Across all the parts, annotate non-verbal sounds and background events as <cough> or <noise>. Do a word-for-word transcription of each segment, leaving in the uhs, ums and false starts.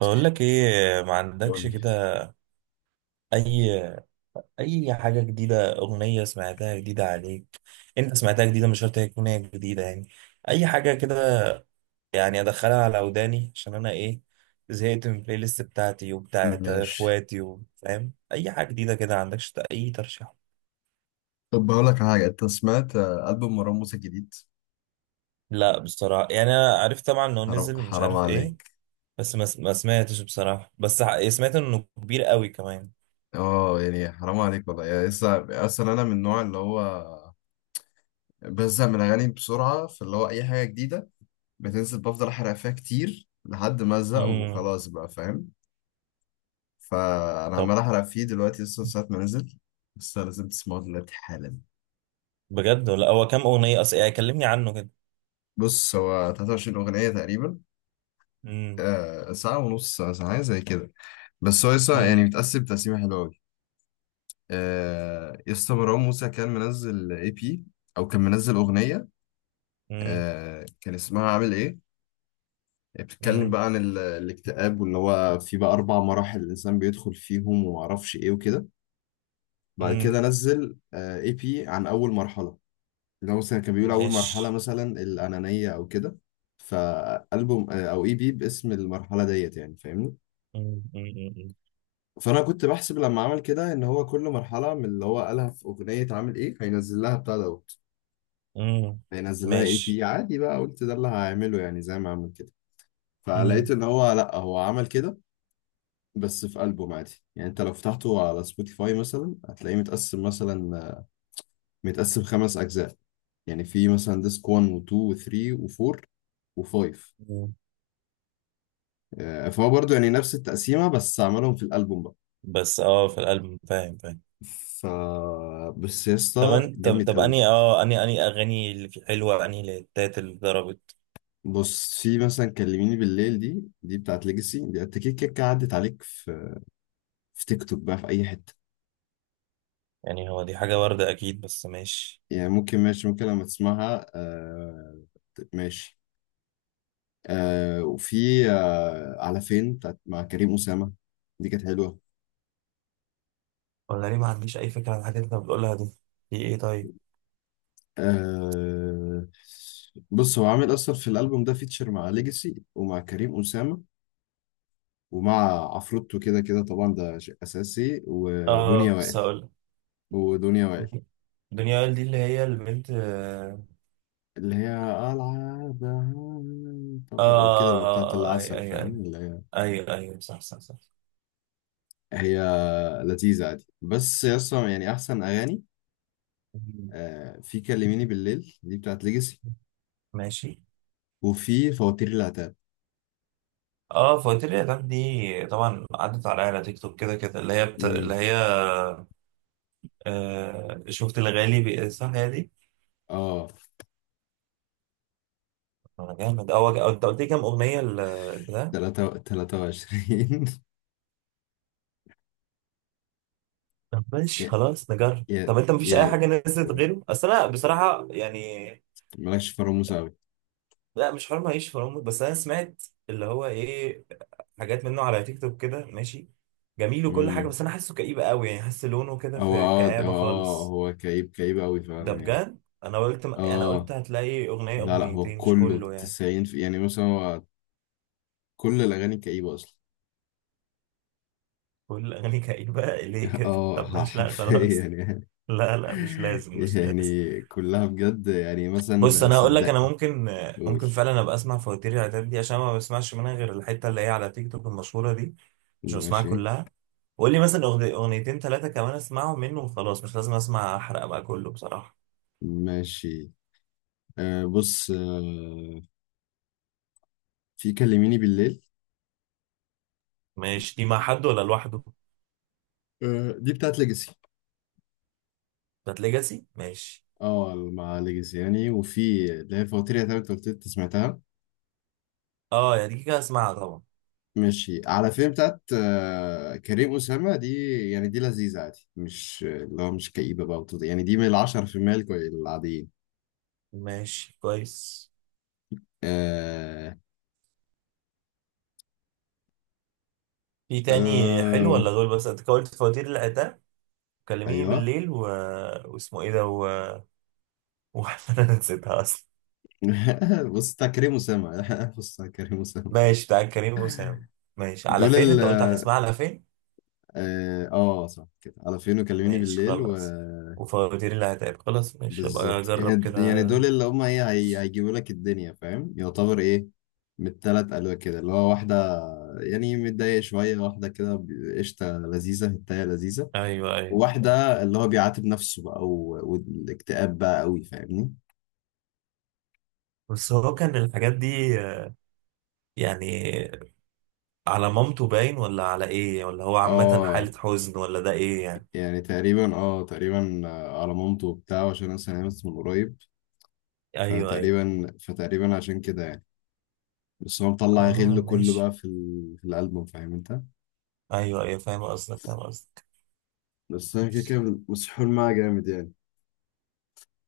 بقول لك ايه، ما عندكش قول كده؟ لي. اي اي حاجه جديده، اغنيه سمعتها جديده عليك. انت سمعتها جديده، مش شرط هي تكون هي جديده يعني. اي حاجه كده. يعني ادخلها على وداني عشان انا ايه. زهقت من البلاي ليست بتاعتي وبتاعت ماشي. اخواتي، وفاهم اي حاجه جديده كده. عندكش اي ترشيح؟ طب هقول لك على حاجة. أنت سمعت آه، ألبوم مروان موسى الجديد؟ لا بصراحه، يعني انا عرفت طبعا انه حرام نزل، مش حرام عارف ايه. عليك. بس ما ما سمعتش بصراحه، بس ح- يعني سمعت انه كبير قوي كمان. أه يعني حرام عليك والله. يعني لسه أصلا أنا من النوع اللي هو بزهق من الأغاني بسرعة، فاللي هو أي حاجة جديدة بتنزل بفضل أحرق فيها كتير لحد ما أزهق امم. وخلاص، بقى فاهم؟ فأنا طب. عمال أحرق فيه دلوقتي لسه من ساعة ما نزل. لسه لازم تسمعه دلوقتي حالا. بجد؟ ولا هو كام اغنيه اصلا؟ يعني كلمني عنه كده. بص، هو تلاتة وعشرين أغنية تقريبا. مم. آه، ساعة ونص، ساعة ساعة زي كده. بس هو لسه يعني مم. متقسم تقسيمة حلوة. آه، يسطا مروان موسى كان منزل اي بي او كان منزل اغنيه. مم. آه، كان اسمها عامل ايه. بتتكلم مم. بقى عن ال- الاكتئاب، واللي هو في بقى اربع مراحل الانسان بيدخل فيهم وما اعرفش ايه وكده. بعد مم. كده نزل اي بي عن اول مرحله، اللي هو مثلا كان بيقول اول مرحله ماشي. مثلا الانانيه او كده. فالبوم آه، او اي بي باسم المرحله ديت، يعني فاهمني؟ مم. مم. فانا كنت بحسب لما عمل كده ان هو كل مرحله من اللي هو قالها في اغنيه عامل ايه هينزل لها بتاع دوت، مم. هينزل لها اي ماشي. بي عادي بقى. قلت ده اللي هعمله يعني زي ما عمل كده، مم. فلقيت ان هو لا، هو عمل كده بس في ألبوم عادي. يعني انت لو فتحته على سبوتيفاي مثلا هتلاقيه متقسم مثلا، متقسم خمس اجزاء. يعني في مثلا ديسك واحد و2 و3 و4 و5. مم. فهو برضه يعني نفس التقسيمة بس عملهم في الألبوم بقى. بس اه، في الألبوم فاهم فاهم. ف بس يا طب اسطى أن- طب جامد طب اني قوي. اه اني اني اغاني اللي في حلوه، اني الهتات اللي ضربت. بص، في مثلا كلميني بالليل دي، دي بتاعت ليجاسي، دي انت كده كده عدت عليك في في تيك توك بقى في اي حتة. يعني هو دي حاجه وارده اكيد، بس ماشي. يعني ممكن، ماشي، ممكن لما تسمعها آه. ماشي. آه، وفي آه على فين بتاعت مع كريم أسامة، دي كانت حلوة. ولا ليه؟ ما عنديش اي فكره عن الحاجات اللي انت بتقولها دي. دي ايه طيب؟ آه. بص، هو عامل أصلا في الألبوم ده فيتشر مع ليجاسي ومع كريم أسامة، ومع عفروتو كده كده طبعا ده شيء أساسي، اه، ودنيا بس وائل. هقول. ودنيا وائل دنيا وائل دي اللي هي البنت، اه. اللي هي العادة. اه، طب كده بقى بتاعت آه، آه، اي العسل، اي اي فاهم اللي هي؟ اي اي، صح صح صح. هي لذيذة عادي، بس أصلا يعني أحسن أغاني. آه، في كلميني بالليل دي بتاعت ليجاسي، ماشي. وفي فواتير العتاب. اه، فواتير الاعلام دي طبعا عدت عليا على تيك توك كده كده، اللي هي بت... امم اللي هي آه، شفت الغالي بي... صح هي دي. اه. انا جامد، اه وج- آه، انت قلت لي كام اغنيه ال- البتاع؟ تلاتة وعشرين. طب <laughs> ماشي، يا- خلاص نجرب. يا- طب انت مفيش اي يعني حاجه نزلت غيره؟ اصل انا بصراحه يعني. مالكش في راموس أوي. لا، مش حرام اعيش في الأمر. بس انا سمعت اللي هو ايه، حاجات منه على تيك توك كده. ماشي، جميل وكل حاجه. امم بس انا حاسه كئيب قوي يعني، حاسس لونه كده هو في اه كآبه اه خالص. هو كئيب كئيب أوي ده فعلا يعني. بجد؟ انا قلت انا اه، قلت هتلاقي اغنيه لا لا، هو اغنيتين مش كله كله يعني. تسعين في، يعني مثلا هو كل الأغاني كئيبة أصلا. كل اغاني كئيبه ليه <laughs> كده؟ اه، طب ح- ماشي، لا حرفيا خلاص. يعني. <laughs> لا لا، مش <laughs> لازم مش لازم. يعني كلها بجد يعني بص، مثلا انا هقول لك صدق. انا ممكن. قول. ممكن فعلا ابقى اسمع فواتير العتاب دي عشان ما بسمعش منها غير الحته اللي هي على تيك توك المشهوره دي. مش بسمعها ماشي. كلها. قول لي مثلا أغني- اغنيتين ثلاثه كمان، اسمعهم منه وخلاص، مش لازم اسمع احرق بقى كله بصراحه. ماشي. آه، بص. آه، في كلميني بالليل. ماشي. دي مع حد ولا لوحده؟ آه، دي بتاعت ليجاسي. بتاعت ليجاسي، ماشي. اه، مع ليجاسي يعني. وفي اللي هي فواتير، يا تلات وتلت سمعتها. اه، يا دي كده اسمعها طبعا. ماشي. على فيلم بتاعت آه كريم أسامة دي، يعني دي لذيذة عادي، مش اللي هو مش كئيبة بقى، وتض- يعني دي من العشرة في المية الكوي- العاديين. ماشي، كويس. آه. في تاني حلو آه. ولا دول بس؟ انت قلت فواتير العتاب، كلميني أيوه. بالليل و... واسمه ايه ده؟ وانا <laughs> أنا نسيتها اصلا. <laughs> بص بتاع كريم أسامة. <laughs> بص بتاع كريم أسامة. ماشي، بتاع كريم وسام. ماشي، على دول فين؟ ال انت قلت على اسمها، على فين. اه. آه، صح كده، على فين وكلميني ماشي، بالليل و… خلاص. وفواتير اللي هتعب، خلاص ماشي ابقى بالظبط. اجرب إيه- يعني كده. دول اللي هم ايه، هي- هيجيبوا لك الدنيا، فاهم؟ يعتبر ايه، من التلات قالوا كده اللي هو واحدة يعني متضايق شوية، واحدة كده ب- قشطة لذيذة هتاية لذيذة، ايوه ايوه ايوه. وواحدة اللي هو بيعاتب نفسه بقى و- والاكتئاب بقى قوي، فاهمني؟ بس هو كان الحاجات دي آه، يعني، على مامته باين ولا على ايه؟ ولا هو عامة اه حالة حزن ولا ده ايه يعني؟ يعني تقريبا اه، تقريبا آه، على مامته وبتاع، عشان انا سمعت من قريب. ايوه ايوه. فتقريبا فتقريبا عشان كده يعني. بس هو مطلع غل اه، كله ماشي بقى في ال- في الألبوم، فاهم انت؟ ايوه ايوه فاهم قصدك فاهم قصدك. بس انا كده كده مسحول معاه جامد يعني.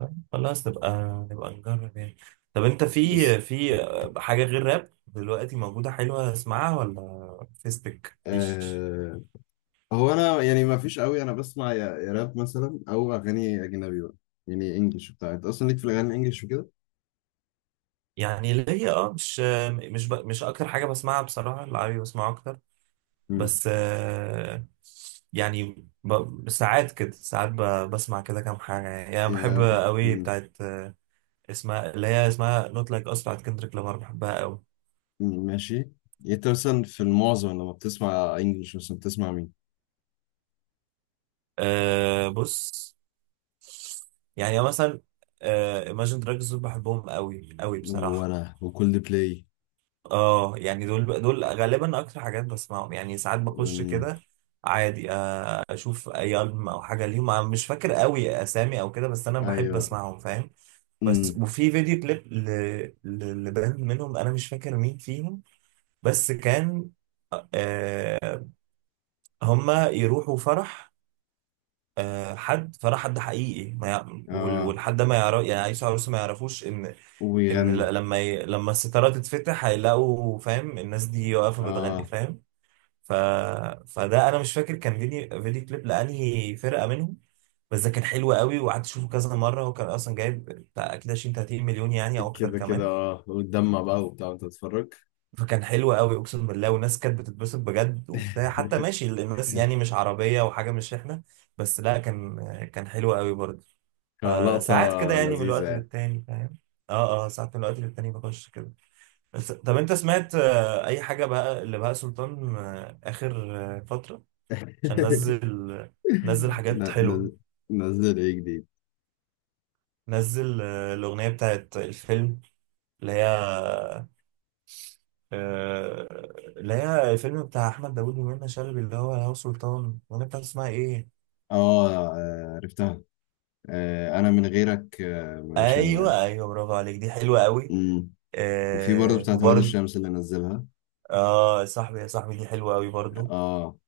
طيب خلاص نبقى نبقى نجرب يعني. طب انت بس في في حاجة غير راب دلوقتي موجودة حلوة اسمعها ولا فيسبك مفيش؟ آه. هو انا يعني ما فيش قوي، انا بسمع يا يا راب مثلا او اغاني اجنبي بقى. يعني انجلش بتاع، انت اصلا ليك في الاغاني الانجليش وكده. يعني اللي هي اه مش مش ب... مش اكتر حاجة بسمعها بصراحة، العربي بسمعه اكتر. امم بس، آه، يعني ب... ساعات كده، ساعات ب... بسمع كده كام حاجة، يعني يعني بحب يا. قوي مم. بتاعت آه، اسمها اللي هي اسمها نوت لايك اس بتاعت كندريك لامار، بحبها قوي. مم، ماشي. يعني انت مثلا في المعظم لما بتسمع انجلش مثلا بتسمع مين؟ أه، بص. يعني مثلا آه، Imagine Dragons دول بحبهم قوي قوي بصراحة. وانا وكل بلاي. اه، يعني دول دول غالبا اكتر حاجات بسمعهم، يعني ساعات بخش مم. كده عادي. آه، اشوف اي ألبوم او حاجة ليهم، أنا مش فاكر قوي اسامي او كده، بس انا بحب ايوه. اسمعهم فاهم. بس امم. وفي فيديو كليب ل... ل... لبند منهم، انا مش فاكر مين فيهم. بس كان آه هما يروحوا فرح، آه، حد فرح، حد حقيقي ما يع... وال- اه. والحد ده ما يعرف، يعني عيسى عروسه ما يعرفوش ان، ان ويغنوا. ل- لما ي... لما الستاره تتفتح هيلاقوا فاهم، الناس دي واقفه بتغني اه فاهم. ف... فده انا مش فاكر كان فيديو فيديو كليب لانهي فرقه منهم. بس ده كان حلو قوي، وقعدت اشوفه كذا مره، هو كان اصلا جايب بتاع اكيد عشرين ثلاثين مليون يعني، او اكتر كده كده، كمان. اه وتدمع بقى وبتاع وانت بتتفرج. فكان حلو قوي اقسم بالله، والناس كانت بتتبسط بجد وبتاع، حتى <laughs> ماشي الناس يعني مش عربيه وحاجه، مش احنا. بس لا، كان كان حلو قوي برضه. كلقطة فساعات كده يعني من لذيذة الوقت يعني. للتاني فاهم. اه اه، ساعات من الوقت للتاني بخش كده. بس طب انت سمعت آه، اي حاجه بقى اللي بهاء سلطان آه، اخر آه، فتره؟ عشان نزل. <laughs> نزل <laughs> حاجات ن- حلوه. ن- نزل ايه جديد؟ نزل آه، الاغنيه بتاعت الفيلم اللي هي آه، اللي هي الفيلم بتاع احمد داوود ومنى شلبي اللي هو هو سلطان، الاغنيه بتاعت اسمها ايه؟ اه. آه، عرفتها. آه، انا من غيرك آه، مش هنوام. ايوه ايوه، برافو عليك، دي حلوه قوي. أمم. وفي برضه آه، بتاعت ولاد وبرده. الشمس اللي نزلها. اه، صاحبي يا صاحبي دي حلوه قوي برضو. اه.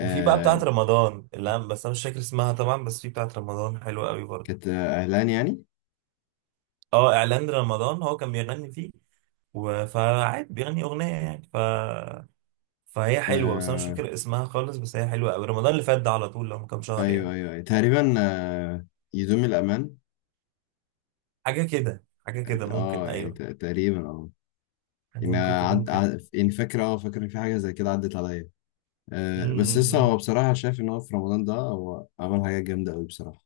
وفي بقى آه. بتاعت رمضان اللي أنا- بس انا مش فاكر اسمها طبعا، بس في بتاعت رمضان حلوه قوي برضو. كانت آه، اهلان يعني. اه، اعلان رمضان هو كان بيغني فيه و- فعادي بيغني اغنيه يعني، ف فهي حلوه، بس انا مش آه، فاكر اسمها خالص، بس هي حلوه قوي. رمضان اللي فات ده على طول، لو من كام شهر ايوه يعني. ايوه أيوة. تقريبا آه، يدوم الامان. حاجه كده حاجه كده ممكن اه يعني ايوه. ت- تقريبا اه. يعني يعني ممكن تكون عد... كده. عد... يعني فاكر، اه فاكر إن في حاجه زي كده عدت عليا آه، بس لسه امم. هو بصراحه شايف ان هو في رمضان ده هو عمل حاجه جامده قوي بصراحه.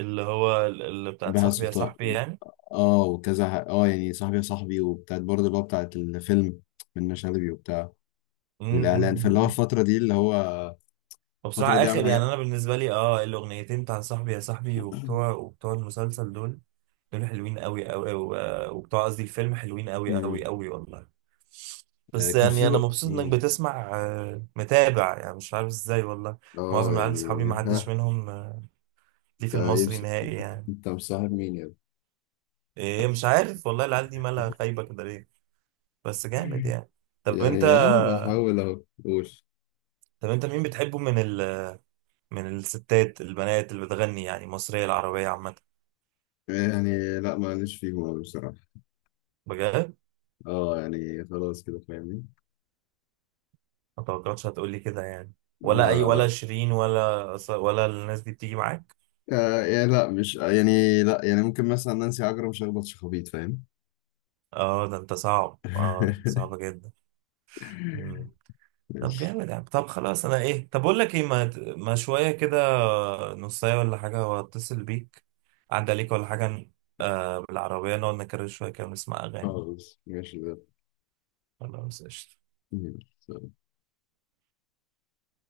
اللي هو ال- اللي بتاعت بهاء صاحبي يا سلطان. صاحبي يعني. اه وكذا ح- اه، يعني صاحبي يا صاحبي، وبتاعت برضه اللي هو بتاعت الفيلم منة شلبي وبتاع، والاعلان. فاللي هو امم. الفتره دي اللي هو الفتره وبصراحه دي عامل اخر، يعني حاجه. انا بالنسبه لي اه الاغنيتين بتاع صاحبي يا صاحبي وبتوع وبتوع المسلسل دول، دول حلوين قوي قوي، و- وبتوع قصدي الفيلم حلوين قوي قوي امم قوي والله. آه، بس كان في يعني انا بقى. مبسوط انك امم بتسمع آه، متابع يعني، مش عارف ازاي والله. معظم اه العيال صحابي يعني ما حدش ها. منهم آه، ليه في انت المصري يمس- نهائي يعني. انت مصاحب مين يا ابني؟ ايه، مش عارف والله العيال دي مالها خايبه كده ليه. بس جامد يعني. طب انت يعني ها، بحاول اهو. قول. طب انت مين بتحبه من ال... من الستات البنات اللي بتغني يعني، مصريه العربيه عامه؟ يعني لا، معلش فيهم أوي بصراحة. بجد؟ اه، يعني خلاص كده فاهمني؟ ما توقعتش هتقولي كده يعني. ولا اي، لا ولا لا. شيرين، ولا ولا الناس دي بتيجي معاك؟ آه، يعني لا، مش يعني لا، يعني ممكن مثلا نانسي عجرم شخبط شخابيط، فاهم؟ اه، ده انت صعب، اه، ده انت <laughs> صعبه جدا. طب <laughs> جامد يعني. طب خلاص، انا ايه؟ طب اقول لك ايه، ما, ما شويه كده نصايه ولا حاجه، واتصل بيك، عدى عليك ولا حاجه. آه، بالعربيه نقعد نكرر شويه كده ونسمع اغاني. خالص. ماشي ده. خلاص، قشطه.